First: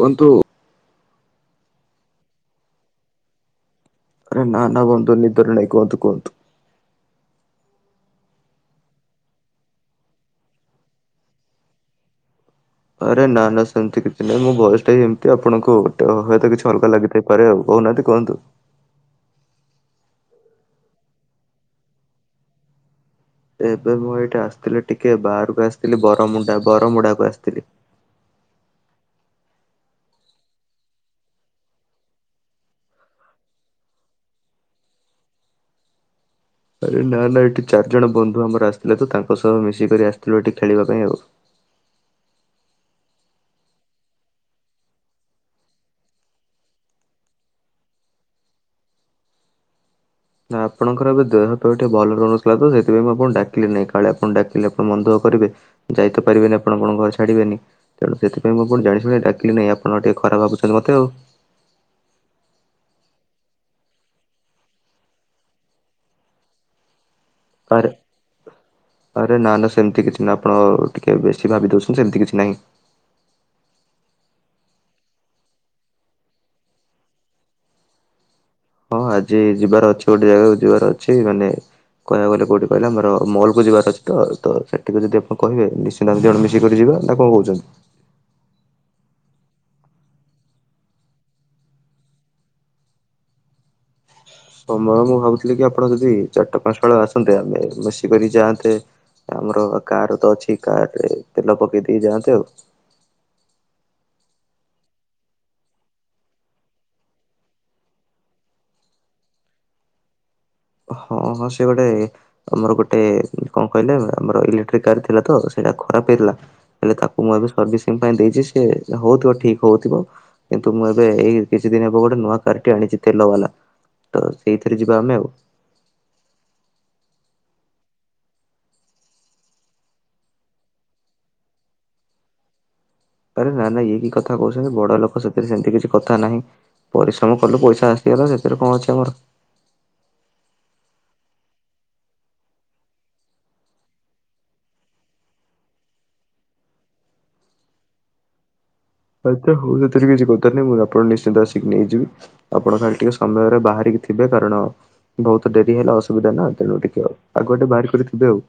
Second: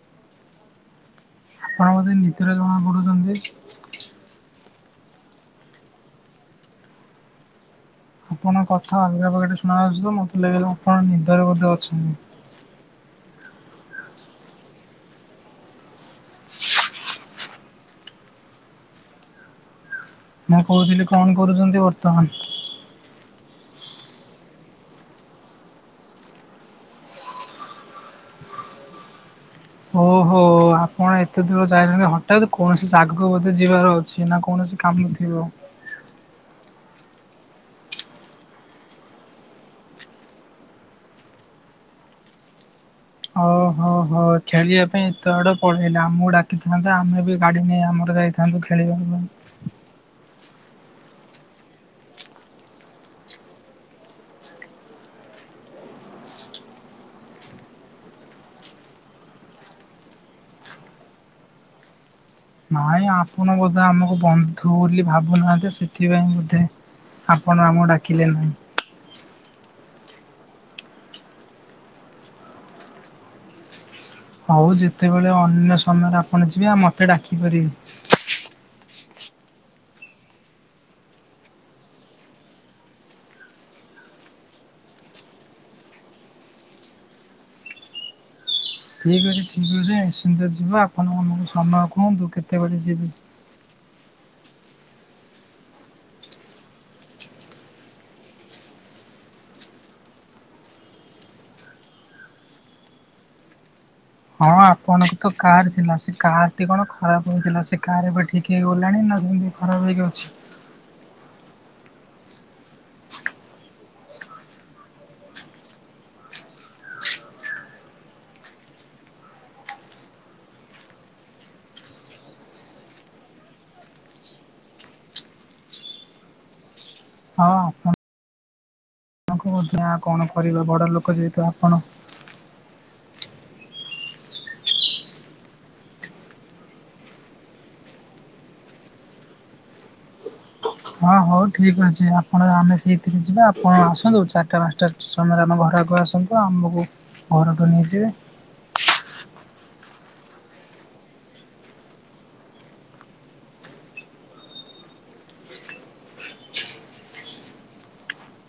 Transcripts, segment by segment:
କୁହନ୍ତୁ, ଆପଣ ବୋଧେ ନୀଦରେ ଜଣା ପଡୁଚନ୍ତି? ଆରେ ନାଁ-ନାଁ ବନ୍ଧୁ ନିଦରେ ନାଇଁ କୁହନ୍ତୁ-କୁହନ୍ତୁ, ଆପଣଙ୍କ କଥା ଆଲଗା ବାଗେରେ ଶୁଣା ଯାଉଛି ତ ମତେ ଲାଗିଲା ଆପଣ ନିଦରେ ବୋଧେ ଅଛନ୍ ଆରେ ନା-ନା ସେମିତି କିଛି ନାହିଁ ମୋ ଭଏସଟା ହି ଏମିତି ଆପଣଙ୍କୁ ହଏତ କିଛି ଅଲଗା ଲାଗିଥାଏ, ଆରେ ଆଉ କହୁନାହାଁନ୍ତି କୁହନ୍ତୁ, ମୁଁ କହୁଥିଲି କଣ କରୁଛନ୍ତି ବର୍ତ୍ତମାନ? ଏବେ ମୁଁ ଏଇଠା ଆସିଥିଲି ଟିକେ ବାହାରକୁ ଆସିଥିଲି ବରମୁଣ୍ଡା- ବରମୁଣ୍ଡା କୁ ଆସିଥିଲି, ହୋ-ହୋ ଆପ୍ କଣ ଏତେ ଦୂର ଯାଇଛନ୍ତି ହଠାତ୍ କୌଣସି ଜାଗାକୁ ବୋଧେ ଯିବାର ଅଛି ନା କୌଣସି କାମ ଥିବ, ଆରେ ନା-ନା ଏଠି ଚାରିଜଣ ବନ୍ଧୁ ଆମର ଆସିଥିଲେ ତ ତାଙ୍କ ସହ ମିଶିକରି ଆସିଥିଲୁ ଏଠି ଖେଳିବା ପାଇଁ ଆଉ, ହଉ ହୋ-ହୋ ଖେଳିବା ପାଇଁ ଏତେ ବାଟ ପଳେଇଲେ ଆମକୁ ଡାକିଥାନ୍ତେ ଆମେ ବି ଗାଡ଼ି ନେଇ ଆମର ଯାଇ ଆମକୁ ଖେଲେଇବାର ନୁହଁ, ନା ଆପଣଙ୍କର ଏବେ ଦେହ ଫେହ ଟିକେ ଭଲ ତ ଆପଣଙ୍କର ଏବେ ଦେହ ଟିକେ ଭଲ ରହୁନଥିଲା ତ ସେଥିପାଇଁ ମୁଁ ଆପଣଂକୁ ଡାକିଲି ନାଇଁ କାଳେ ଆପଣ ଡାକିଲେ ଆପଣ ମନଦୁଃଖ କରିବେ। ଯାଇ ତ ପାରିବେନି ଆପଣ ଆପଣଙ୍କ ଘରେ ଛାଡିବେନି। ତେଣୁ ସେଥିପାଇଁମୁଁ ଆପଣଙ୍କୁ ଜାଣିଶୁଣି ଡାକିଲିନି ଆପଣ ଟିକେ ଖରାପ ଭାବୁଛନ୍ତି ମୋତେ ଆଉ। ନାଇଁ ଆପଣ ବୋଧେ ଆମକୁ ବନ୍ଧୁ ବୋଲି ଭାବୁନାହାଁନ୍ତି ସେଥିପାଇଁ ବୋଧେ ଆପଣ ଆରେ ଆମକୁ ଡାକିଲେ ନାହିଁ। ଆରେ ନା ନା ସେମିତି କିଛି ନାଇଁ ଆପଣ ଟିକେ ବେଶୀ ଭାବି ଦଉଛନ୍ତି ସେମିତି କିଛି ନାହିଁ। ହଉ ଯେତେବେଳେ ଅନ୍ୟ ସମୟରେ ଆପଣ ଯିବେ ମତେ ଡାକିପାରିବେ। ହଁ ଆଜି ଯିବାର ଅଛି ଗୋଟେ ଜାଗାକୁ ଯିବାର ଅଛି ମାନେ କହିବାକୁ ଗଲେ କୋଉଠି କହିଲେ ଆମର ମହୁଲିକୁ ଯିବାର ଅଛି ତ ସେଠିକି ଯଦି ଆପଣ କହିବେ ନିଶ୍ଚ ଆମେ ଦି ଜଣ ମିଶିକରି ଯିବା ନା କଣ କହୁଛନ୍ତି? ଠିକ୍ ଅଛି ଠିକ୍ ଅଛି ନିଶ୍ଚିନ୍ତର ଯିବା। ଆପଣଙ୍କୁ ଆମକୁ ସମୟ କୁହନ୍ତୁ କେତେବେଳେ ଯିବି? ସମୟ ମୁଁ ଭାବୁଥିଲି କି ଆପଣ ଯଦି ଚାରଟା ପାଞ୍ଚଟା ବେଳୁ ଆସନ୍ତେ ଆମେ ମିଶିକରି ଯଆନ୍ତେ। ଆମର କାରତ ଅଛି କାରରେ ତେଲ ପକେଇ ଦେଇ ଯାଆନ୍ତେ ଆଉ। ହଁ ଆପଣଙ୍କ ତ କାର୍ ଥିଲା ସେ କାରଟି କଣ ଖରାପ ହେଇଥିଲା ସେ କାର୍ ଏବେ ଠିକ୍ ହେଇଗଲାଣି ନା ହେଇନି? ଖରାପ ହେଇକି ଅଛି। ହଁ ହଁ ସିଏ ଗୋଟେ ଆମର ଗୋଟେ କଣ କହିଲେ ଆମର ଇଲେକ୍ଟ୍ରିକ କାର ଥିଲା ତ ସେଇଟା ଖରାପ ହେଇଗଲା। ହେଲେ ତାକୁ ମୁଁ ଏବେ ସର୍ଭିସିଂ ପାଇଁ ଦେଇଛି ସେ ହଉଥିବ ଠିକ ହଉଥିବ। କିନ୍ତୁ ମୁଁ ଏବେ ଏଇ କିଛି ଦିନ ହେବ ଗୋଟେ ନୂଆ କାରଟେ ଆଣିଛି ତେଲ ବାଲା। ତ ସେଇଥିରେ ଯିବା ଆମେ ଆଉ। ହଁ ଆପଣ ଆଙ୍କୁ ସେଇଆ କଣ କରିବା ବଡ଼ ଲୋକ ଯେହେତୁ ଆପଣ। ଆରେ ନା ନା ଇଏ କି କଥା କହୁଛନ୍ତି ବଡ ଲୋକ ସହିତ ସେମିତି କିଛି କଥା ନାହିଁ। ପରିଶ୍ରମ କଲୁ ପଇସା ଆସିିଗଲା ସେଥିରେ କଣ ଅଛି ଆମର। ହଁ ହଉ ଠିକ୍ ଅଛି ଆପଣ ଆମେ ସେଇଥିରେ ଯିବା ଆପଣ ଆସନ୍ତୁ ଚାରିଟା ପାଞ୍ଚଟା ସମୟରେ ଆମ ଘର ଆଗକୁ ଆସନ୍ତୁ। ଆସନ୍ତୁ ଆମକୁ ଘରଠୁ ନେଇଯିବେ। ଆଚ୍ଛା ହଉ ସେଥିରେ କିଛି କଥା ନାହିଁ ମୁଁ ଆପଣଙ୍କୁ ନିଶ୍ଚିନ୍ତ ଆସିକି ନେଇଯିବି। ଆପଣ ଖାଲି ଟିକେ ସମୟରେ ବାହାରିକି ଥିବେ କାରଣ ବହୁତ ଡରି ହେଲେ ଅସୁବିଧା ନା ତେଣୁ ଟିକେ ଆଉ ଆଗ ଗୋଟେ ବାହାର କରିଥିବେ ଆଉ।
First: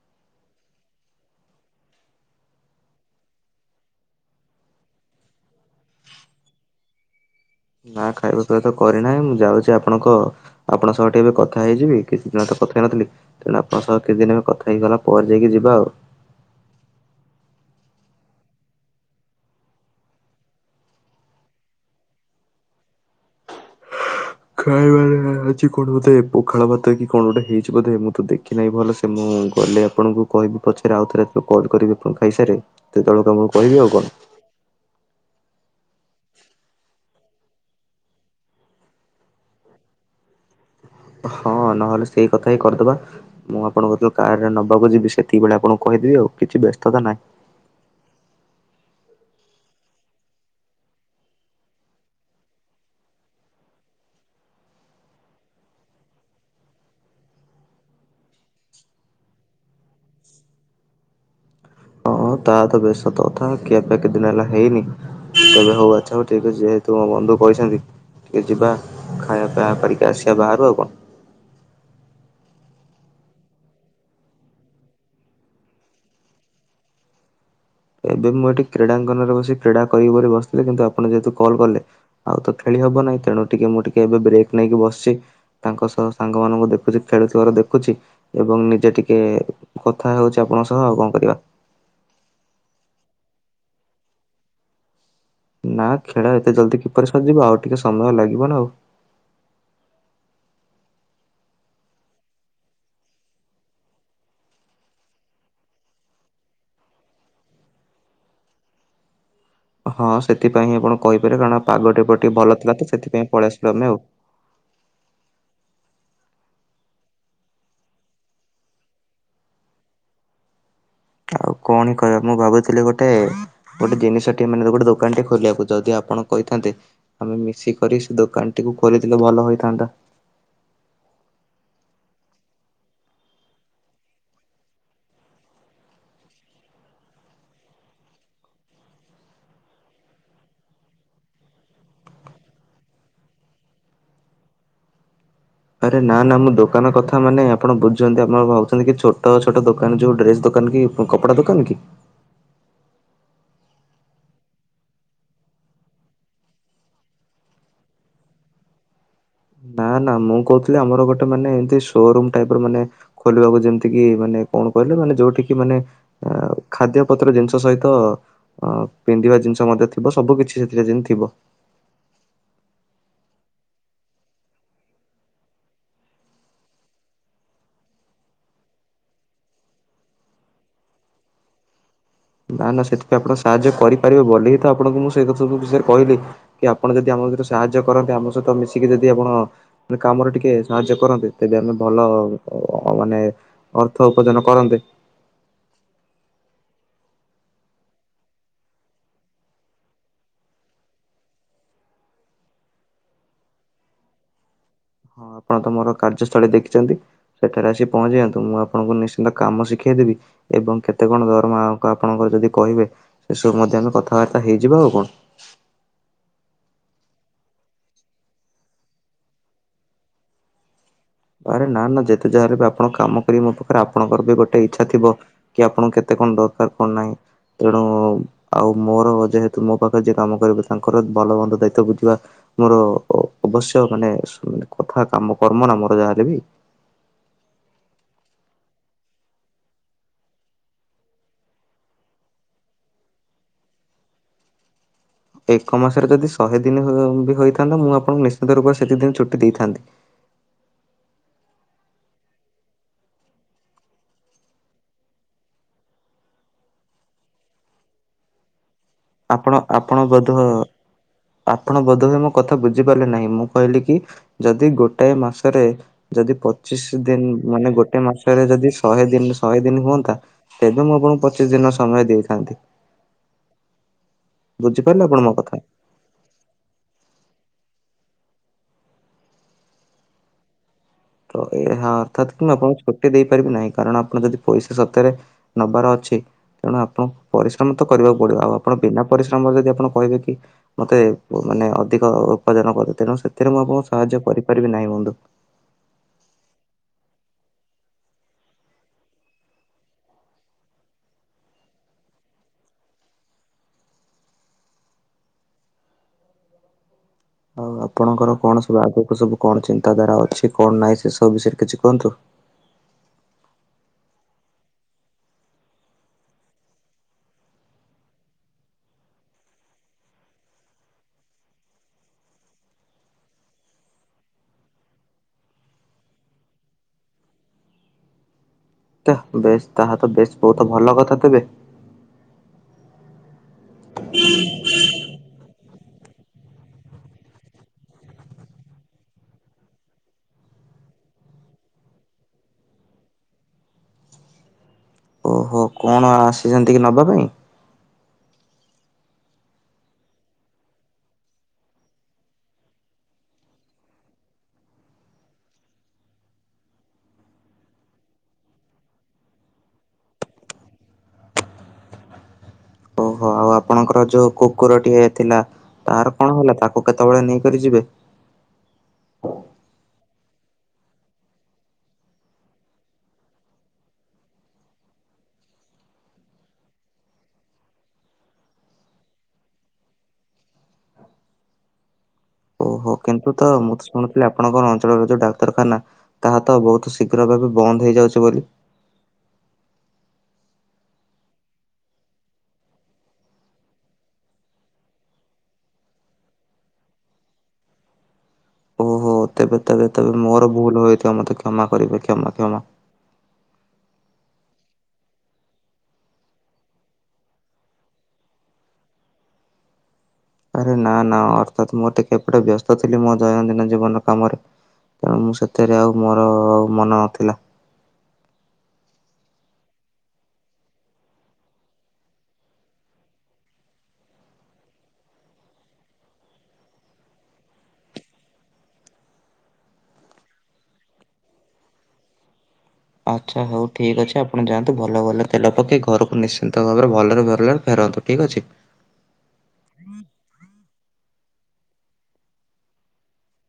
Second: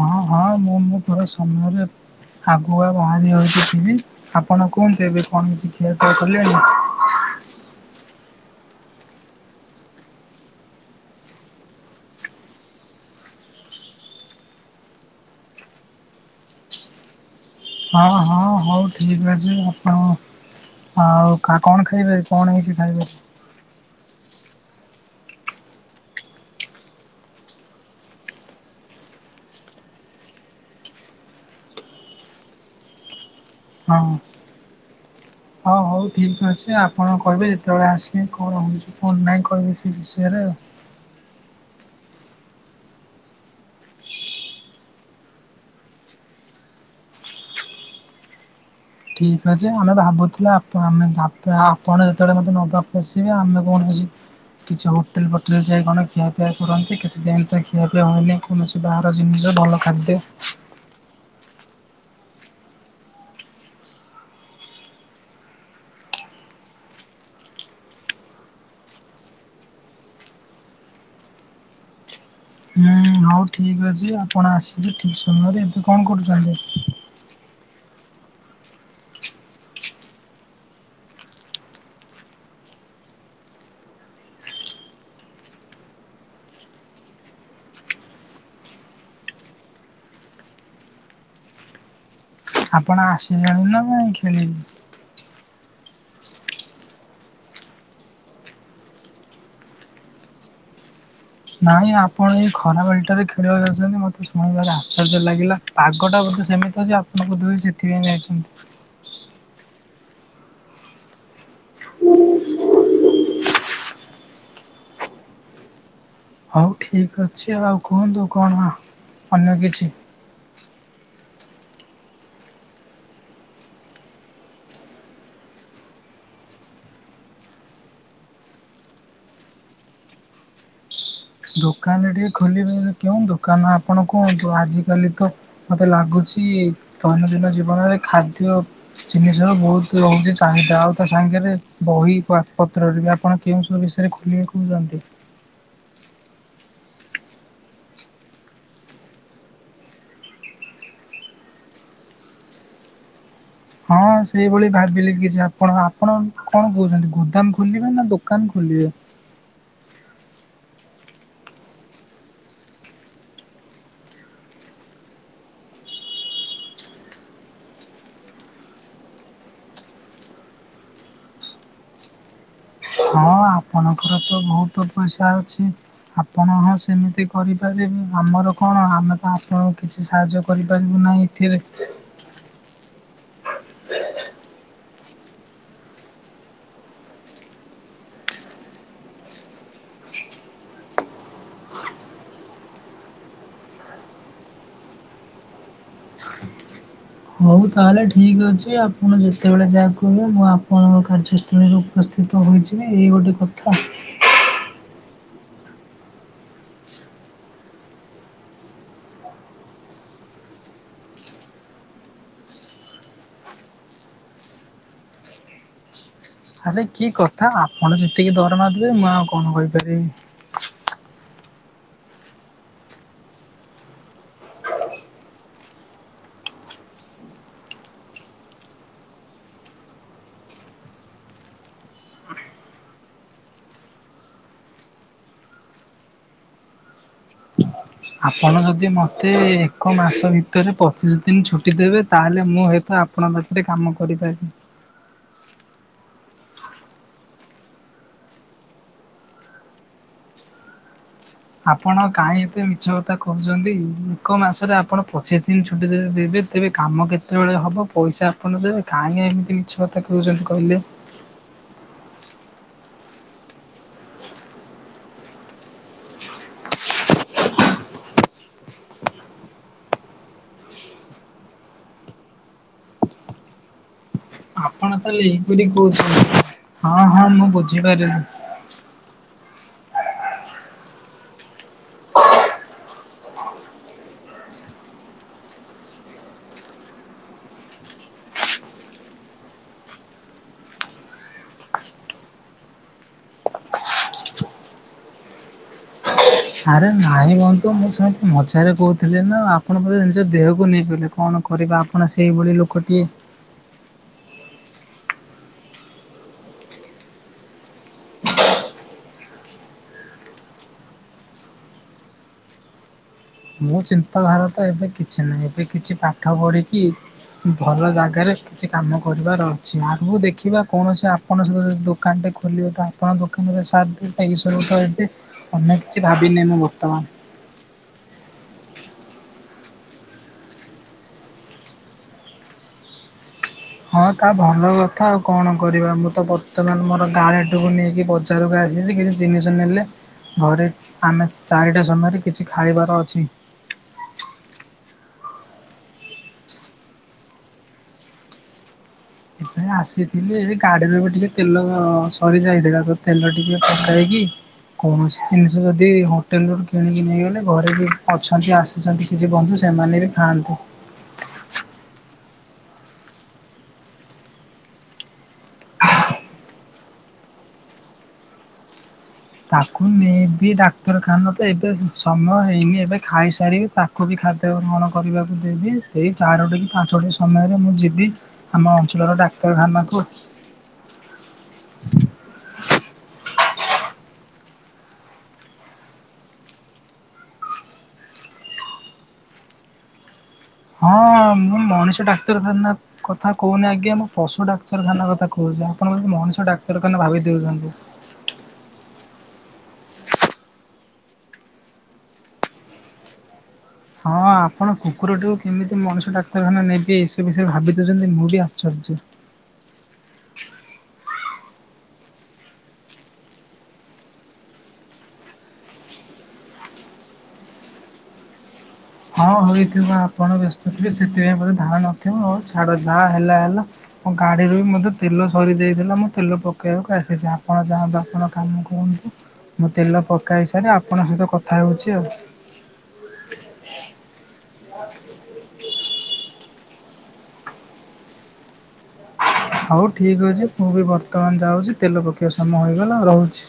ହଁ, ହଁ ମୁଁ, ମୁଁ ମୋର ସମୟରେ ଆଗୁଆ ବାହାରି ରହିକି ଥିବି, ଆପଣ କୁହନ୍ତୁ ଏବେ କଣ କିଛି ଖିଆପିଆ କଲେଣି? ନା ଖାଇବା ପିଇବା ତ କରିନାହିଁ ମୁଁ ଯାଉଛି ଆପଣଙ୍କ ଆପଣଙ୍କ ସହ ଟିକେ ଏବେ କଥା ହେଇଯିବି କିଛି ଦିନ ତ କଥା ହେଇନଥିଲି? ତେଣୁ ଆପଣଙ୍କ ସହ କିଛି ଦିନ ଆମେ କଥା ହେଇଗଲା ପରେ ଯାଇକି ଯିବା ଆଉ? ହଁ ହଁ ହଉ ଠିକ୍ ଅଛି ଆପଣ ହଁ ଆଉ କଣ ଖାଇବେ କଣ ହେଇଛି ଖାଇବେ? ଖାଇବାର ଅଛି କଣ ବୋଧେ ପଖାଳ ଭାତ କି କଣ ଗୋଟେ ହେଇଛି ବୋଧେ ମୁଁ ତ ଦେଖି ନାହିଁ ଭଲ ସେ ମୁଁ ଗଲେ ଆପଣଙ୍କୁ କହିବି ପଛରେ ଆଉଥ ରାତିରେ କଲ୍ କରିବିଣ ଖାଇସାରାରେ ସେତେବେଳକୁ ଆମକୁ କହିବି ଆଉ ହଁ କଣ? ହଁ ହଉ ଠିକ୍ ଅଛି ଆପଣ କହିବେ ଯେତେବେଳେ ଆସିବେ କଣ ହେଉଛି ଫୋନ୍ ନାହିଁ କହିବେ ସେ ବିଷୟରେ ଆଉ? ହଁ ନହେଲେ ସେଇ କଥା ହିଁ କରିଦବା। ମୁଁ ଆପଣଙ୍କୁ ଯେତେବେଳେ କାର ରେ ନେବାକୁ ଯିବି ସେତିକିବଳେ ଆପଣଙ୍କୁ କହିଦେବି ଆଉ କିଛି ବ୍ୟସ୍ତତା ନାହିଁ। ଠିକ ଅଛି ଆମେ ଭାବୁଥିଲୁ ଆମେ ଆପ ଆପଣ ଯେତେବେଳେ ମତେ ନେବାକୁ ଆସିବେ ଆମେ କୌଣସି କିଛି ହୋଟେଲ ଫୋଟେଲ୍ ଯାଇଏ କଣ ଖିଆପିଆ କରନ୍ତି କେତେଦିନ ତ ଖିଆପିଆ ହୁଏନି। କୌଣସି ବାହାର ଜିନିଷ ଭଲ ଖାଦ୍ୟ ହଁ ତା ତ ବି ସତ କଥା କିଏବେ କେତେ ଦିନ ହେଲା ହେଇନି। ତବେ ହଉ ଆଚ୍ଛା ହଉ ଠିକ ଅଛି ଯେହେତୁ ମୋ ବନ୍ଧୁ କହିଛନ୍ତି ଟି ଯିବା ଖାଇବା ପିଆ କରିକି ଆସିବା ବାହାରୁ ଆଉ କଣ। ହୁଁ ହଉ ଠିକ୍ ଅଛି ଆପଣ ଆସିବେ ଠିକ୍ ସମୟରେ ଏବେ କଣ କରୁଚନ୍ତି। ଏବେ ମୁଁ ଏଠି କ୍ରୀଡ଼ାଙ୍କନରେ ବସି କ୍ରୀଡ଼ା କରିବ ବୋଲି ବସିଥିଲି କିନ୍ତୁ ଆପଣ ଯେହେତୁ କଲ୍ କଲେ ଆଉ ତ ଖେଳି ହବ ନାହିଁ ତେଣୁ ଟିକେ ମୁଁ ଟିକେ ଏବେ ବ୍ରେକ୍ ନେଇକି ବସିଛି। ତାଙ୍କ ସହ ସାଙ୍ଗମାନଙ୍କୁ ମୁଁ ଦେଖୁଛି ଖେଳୁଥିବାର ଦେଖୁଛି। ଏବଂ ନିଜେ ଟିକେ କଥା ହଉଛି ଆପଣଙ୍କ ସହ ଆଉ କଣ କରିବା। ଆପଣ ଆସିିଲେଣି ନା ନାଇଁ ଖେଳିବେ। ନା ଖେଳ ଏତେ ଜଲ୍ଦି କିପରି ସରିଜିବ ଆଉ ଟିକେ ସମୟ ଲାଗିବ ନା ଆଉ। ନାଇଁ ଆପଣ ଏଇ ଖରା ବେଳଟାରେ ଖେଳିବାକୁ ଯାଉଛନ୍ତି ମୋତେ ଶୁଣିକି ଭାରି ଆଶ୍ଚର୍ଯ୍ୟ ଲାଗିଲା। ପାଗଟା ବୋଧେ ସେମିତି ଅଛି ଆପଣ ବୋଧହୁଏ ସେଥିପାଇଁ ଯାଇଛନ୍ତି। ହଁ ସେଥିପାଇଁ ଆପଣ କହିପାରିବେ କାରଣ ପାଗଟି ଟିକେ ଭଲ ଥିଲା ତ ସେଥିପାଇଁ ପଳେଇ ଆସିଲୁ ଆମେ ଆଉ। ହଉ ଠିକ୍ ଅଛି ଆଉ କୁହନ୍ତୁ କଣ ଅନ୍ୟ କିଛି। ଆଉ କଣ କହିବା ମୁଁ ଭାବୁଥିଲି ଗୋଟେ ଗୋଟେ ଜିନିଷ ଟେ ମାନେ ଗୋଟେ ଦୋକାନ ଟେ ଖୋଲିବାକୁ ଯଦି ଆପଣ କହିଥାନ୍ତେ ଆମେ ମିଶିକରି ସେ ଦୋକାନ ଟିକୁ ଖୋଲିଥିଲେ ଭଲ ହୋଇଥାନ୍ତା। ଦୋକାନ ଟିକେ ଖୋଲିବେ କେଉଁ ଦୋକାନ ଆପଣ କୁହନ୍ତୁ ଆଜିକାଲି ତ ମତେ ଲାଗୁଚି ଦୈନନ୍ଦିନ ଜୀବନରେ ଖାଦ୍ୟ ଜିନିଷର ବହୁତ ରହୁଛି ଚାହିଦା ଆଉ ତା ସାଙ୍ଗରେ ବହି ପତ୍ରରେ ବି ଆପଣ କେଉଁ ସବୁ ବିଷୟରେ ଖୋଲିବେ କହୁଛନ୍ତି। ଆରେ ନା ନା ମୁଁ ଦୋକାନ କଥା ମାନେ ଆପଣ ବୁଝୁଛନ୍ତି ଆପଣ ଭାବୁଛନ୍ତି କି ଛୋଟ ଛୋଟ ଦୋକାନ ଯୋଉ ଡ୍ରେସ୍ ଦୋକାନ କି କପଡ଼ା ଦୋକାନ କି? ହଁ ସେଇଭଳି ଭାବିଲି କିଛି ଆପଣ ଆପଣ କଣ କହୁଛନ୍ତି ଗୋଦାମ ଖୋଲିବେ ନା ଦୋକାନ ଖୋଲିବେ? ନା ନା ମୁଁ କହୁଥିଲି ଆମର ଗୋଟେ ମାନେ ଏମତି ସୋରୁମ ଟାଇପ ର ମାନେ ଖୋଲିବାକୁ ଯେମିତି କିି ମାନେ କଣ କହିଲେ ମାନେ ଯୋଉଠ କିି ମାନେ ଆ ଖାଦ୍ୟ ପତ୍ର ଜିନିଷ ସହିତ ଅ ପିନ୍ଧିବା ଜିନିଷ ମଧ୍ୟ ଥିବ ସବୁ କିଛି ସେଥିରେ ଯେମିତି ଥିବ। ହଁ ଆପଣଙ୍କର ତ ବହୁତ ପଇସା ଅଛି। ଆପଣ ହଁ ସେମିତି କରିପାରିବେ ଆମର କଣ ଆମେ ତ ଆପଣଙ୍କୁ କିଛି ସାହାଯ୍ୟ କରିପାରିବୁ ନାହିଁ। [unintelligible] ନା ନା ସେଥିପାଇଁ ଆପଣ ସାହାଯ୍ୟ କରିପାରିବେ ବୋଲି ହିଁ ତ ଆପଣଙ୍କୁ ମୁଁ ସେ କଥା ସବୁ ବିଷୟରେ କହିଲି। କି ଆପଣ ଯଦି ଆମ ଭିତରେ ସାହାଯ୍ୟ କରନ୍ତେ ଆମ ସହିତ ମିଶିକି ଯଦି ଆପଣ କାମରେ ଟିକେ ସାହାଯ୍ୟ କରନ୍ତେ ତେବେ ଆମେ ଭଲ ମାନେ ଅର୍ଥ ଉପାର୍ଜନ କରନ୍ତେ। ହଉ ତାହେଲେ ଠିକ ଅଛି ଆପଣ ଯେତେବେଳେ ଯାହା କହିବେ ମୁଁ ଆପଣଙ୍କ କାର୍ଯ୍ୟ ଶ୍ରେଣୀରେ ଉପସ୍ଥିତ ହୋଇଯିବି ଇଏ ଗୋଟେ କଥା। ହଁ ଆପଣ ତ ମୋର କାର୍ଯ୍ୟସ୍ଥଳୀ ଦେଖିଛନ୍ତି। ସେଠାରେ ଆସି ପହଞ୍ଚିଯାଆନ୍ତୁ ମୁଁ ଆପଣଙ୍କୁ ନିଶ୍ଚିନ୍ତ କାମ ଶିଖେଇ ଦେବି। ଏବଂ କେତେ କଣ ଦରମା ଆପଣଙ୍କର ଯଦି କହିବେ ସେ ସବୁ ମଧ୍ୟ ଆମେ କଥାବାର୍ତ୍ତା ହେଇଯିବା ଆଉ କଣ। ଆରେ କି କଥା ଆପଣ ଯେତିକି ଦରମା ଦେବେ ମୁଁ ଆଉ କଣ କହିପାରିବି। ଆରେ ନା ନା ଯେତେ ଯାହା ହେଲେ ବି ଆପଣ କାମ କରିବେ ମୋ ପାଖରେ ଆପଣଙ୍କର ବି ଗୋଟେ ଇଚ୍ଛା ଥିବ। କି ଆପଣଙ୍କୁ କେତେ କଣ ଦରକାର କଣ ନାହିଁ। ତେଣୁ ଆଉ ମୋର ଯେହେତୁ ମୋ ପାଖରେ ଯିଏ କାମ କରିବ ତାଙ୍କର ଭଲ ମନ୍ଦ ଦାୟିତ୍ୱ ବୁଝିବା ମୋର ଅ ଅବଶ୍ୟ ମାନେ କଥା କାମ କର୍ମ ନା ମୋର ଯାହାହେଲେ ବି। ଆପଣ ଯଦି ମୋତେ ଏକ ମାସ ଭିତରେ ପଚିଶ ଦିନ ଛୁଟି ଦେବେ ତାହେଲେ ମୁଁ ହୁଏତ ଆପ ଆପଣଙ୍କ କତି ରେ କାମ କରିପାରିବି ଏକ ମାସରେ ଯଦି ଶହେ ଦିନ ବି ହୋଇଥାନ୍ତା ମୁଁ ଆପଣଙ୍କୁ ନିଶ୍ଚିନ୍ତ ରୂପ ସେତି ଦିନ ଛୁଟି ଦେଇଥାନ୍ତି। ଆପଣ କାହିଁ ଏତେ ମିଛ କଥା କହୁଛତ୍ନ୍ତି ଏକ ମାସରେ ଆପଣ ପଚିଶ ଦିନ ଛୁଟି ଯଦି ଦେବେ ତେବେ କାମ କେତେବେଳେ ହେବ ପଇସା ଆପଣ ଦେବେ କାହିଁକ ଆପଣ ଏମିତି ମିଛି ଆପଣ କଥା ବୋଧ କହୁଛନ୍ତି କହିଲେ। ଆପଣ ବୋଧହୁଏ ମୋ କଥା ବୁଝିପାରିଲେ ନାହିଁ ମୁଁ କହିଲି କି ଯଦି ଗୋଟାଏ ମାସରେ ଯଦି ପଚିଶ ଦିନ ମାନେ ଗୋଟେ ମାସରେ ଯଦି ଶହେ ଦିନ ଶହେ ଦିନ ହୁଅନ୍ତା ତବେ ମୁଁ ଆପଣଙ୍କୁ ପଚିଶ ଦିନ ସମୟ ଦେଇଥାନ୍ତି। ଆପଣ ବୁଝିପାରିଲେ ତାହେଲେ ମୋ କଥା ଏଇପରି କହୁଛନ୍ତି ହଁ ହଁ ମୁଁ ବୁଝିପାରିଲି। ତ ଏହା ଅର୍ଥାତ୍ କି ମୁଁ ଆପଣଙ୍କୁ ଛୁଟି ଦେଇପାରିବି ନାହିଁ କାରଣ ଆପଣ ଯଦି ପଇସା ସତରେ ନବାର ଅଛି ତେଣୁ ଆପଣଙ୍କୁ ପରିଶ୍ରମ ତ କରିବାକୁ ପଡିବ ଆଉ ଆପଣ ବିନା ପରିଶ୍ରମରେ ଯଦି ଆପଣ କହିବେ କି? ମୋତେ ମାନେ ଅଧିକ ଉପାର୍ଜନ କର ତେଣୁ ସେଥିରେ ମୁଁ ଆପଣଙ୍କୁ ସାହାଯ୍ୟ କରିପାରିବି ନାହିଁ ବନ୍ଧୁ। ଆରେ ନାଇଁ ବନ୍ଧୁ ମୁଁ ସେମିତି ମଜାରେ କହୁଥିଲି ନା ଆପଣ ବୋଧେ ନିଜ ଦେହକୁ ନେଇଗଲେ। କଣ କରିବା ଆପଣ ସେଇଭଳି ଲୋକଟିଏ। ଆଉ ଆପଣଙ୍କର କଣ ସବୁ ଆଗକୁ ସବୁ କଣ ଚିନ୍ତାଧାରା ଅଛି କଣ ନାହିଁ ସେ ସବୁ ବିଷୟରେ କିଛି କୁହନ୍ତୁ। ମୋ ଚିନ୍ତାଧାରା ତ ଏବେ କିଛି ନାହିଁ ଏବେ କିଛି ପାଠ ପଢ଼ିକି ଭଲ ଜାଗାରେ କିଛି କାମ କରିବାର ଅଛି ଆଗକୁ ଦେଖିବା କୌଣସି ଆ ଆପଣଙ୍କ ସହିତ ଯଦି ଦୋକାନ ଟେ ଖୋଲିବେ ତ ଆପଣ ଙ୍କ ଦୋକାନରେ ସାଥ୍ ଦେ ଏ ବିସରଭୁକ୍ତ ହେବି। ଅନ୍ୟ କିଛି ଭାବିନି ମୁଁ ବର୍ତ୍ତମାନ। ତାହା ବେଶ ତାହା ତ ବେଶ ବହୁତ ଭଲ କଥା ତେବେ। ହଁ ତା ଭଲ କଥା ଆଉ। କଣ କରିବା ମୁଁ ତ ବର୍ତ୍ତମାନ ମୋର [unintelligible] ଟି କୁ ନେଇକି ବଜାରକୁ ଆସିଛି କିଛି ଜିନିଷ ନେଲେ ଘରେ ଆମେ ଚାରିଟା ସମୟରେ କିଛି ଖାଇବାର ଅଛି। ଓହୋ କଣ ଆସିଛନ୍ତି କି ନବା ପାଇଁ? ଏ ଆସିଥିଲେ ଏ ଗାଡି ରେ ଗୋଟେ ଟିକେ ତେଲ ସରିଯାଇଥିଲା ତ ତେଲ ଟିକେ ପକାଇକି କୌଣସି ଜିନିଷ ଯଦି ହୋଟେଲରୁ କିଣିକି ନେଇଗଲେ ଘରେ କିଏ ଅଛନ୍ତି ଆସ୍ ଅଛନ୍ତି କିଛି ବନ୍ଧୁ ସେମାନେ ବି ଖାଆନ୍ତି। ଓହୋ ଆଉ ଆପଣଙ୍କର ଯୋଉ କୁକୁର ଟିଏ ଥିଲା ତାର କଣ ହେଲା ତାକୁ କେତେବେଳେ ନେଇକରି ଯିବେ? ତାକୁ ନେଇବି ଡାକ୍ତରଖାନା ତ ଏବେ ସମୟ ହେଇନି ଏବେ ଖାଇସାରିବି ତା ତାକୁବି ଖାଦ୍ୟ ଗ୍ରହଣ କରିବାକୁ ଦେବି ସେଇ ଚାରୋଟି କି ପାଞ୍ଚଟି ସମୟରେ ମୁଁ ଯିବି। ଆମ ଅଞ୍ଚଳର ଡାକ୍ତରଖାନାକୁ। ଓହୋ କିନ୍ତୁ ତ ମୁଁ ତ ଶୁଣିଥିଲି ଆପଣଙ୍କର ଅଞ୍ଚଳରେ ଯୋଉ ଡାକ୍ତରଖାନା ତାହା ତ ବହୁତ ଶୀଘ୍ର ଏବେ ଏବେ ବନ୍ଦ ହେଇଯାଉଚି ବୋଲି। ହଁ ମୁଁ ମଣିଷ ଡାକ୍ତରଖାନା କଥା କହୁନି ଆଜ୍ଞା ମୁଁ ପଶୁ ଡାକ୍ତରଖାନା କଥା କହୁଚି ଆପଣ ବୋଧେ ମଣିଷ ଡାକ୍ତରଖାନା ଭାବି ଦେଉଚନ୍ତି। ହ ତେବେ ତେବେ ତେବେ ମୋର ଭୁଲ ହୋଇଥିବ ମୋତେ କ୍ଷମା କରିବେ କ୍ଷମା କ୍ଷମା। ହଁ ଆପଣ କୁକୁର ଟିକୁ କେମିତି ମଣିଷ ଡାକ୍ତରଖାନା ନେବି ସେ ବିଷୟରେ ଭାବି ଦେଉଚନ୍ତି ମୁଁ ବି ଆଶ୍ଚର୍ଯ୍ୟ। ଆରେ ନା ନା ଅର୍ଥାତ ମୁଁ ଟିକେ ଏପଟେ ବ୍ୟସ୍ତ ଥିଲି ମୋ ଦୈନନ୍ଦିନ ଜୀବନ କାମରେ। ତେଣୁ ମୁଁ ସେଥିରେ ଆଉ ମୋର ମନ ନଥିଲା। ହଁ ହୋଇଥିବ ଆପଣ ବ୍ୟସ୍ତ ଥିବେ ସେଥିପାଇଁ ବୋଧେ ଧାର ନଥିବ ହଉ ଛାଡ଼ ଯାହା ହେଲା ହେଲା। ମୋ ଗାଡ଼ିରୁ ବି ମୋତେ ତେଲ ସରିଯାଇଥିଲା ମୁଁ ତେଲ ପକେଇବାକୁ ଆସିଚି ଆପଣ ଯାଆନ୍ତୁ ଆପଣ କାମ କରନ୍ତୁ। ମୁଁ ତେଲ ପକାଇ ସାରି ଆପଣଙ୍କ ସହିତ କଥା ହେଉଚି ଆଉ। ଆଚ୍ଛା ହଉ ଠିକ୍ ଅଛି ଆପଣ ଯାଆନ୍ତୁ ଭଲରେ ଭଲରେ ତେଲ ପକେଇ ଘରକୁ ନିଶ୍ ସୁସ୍ଥ ଭାବରେ ଭଲରେ ଭଲରେ ଫେରନ୍ତୁ ଠିକ୍ ଅଛି। ହଉ ଠିକ ଅଛି ମୁଁ ବି ବର୍ତ୍ତମାନ ଯାଉଛି ତେଲ ପକେଇବା ସମୟ ହେଇଗଲା ରହୁଛି।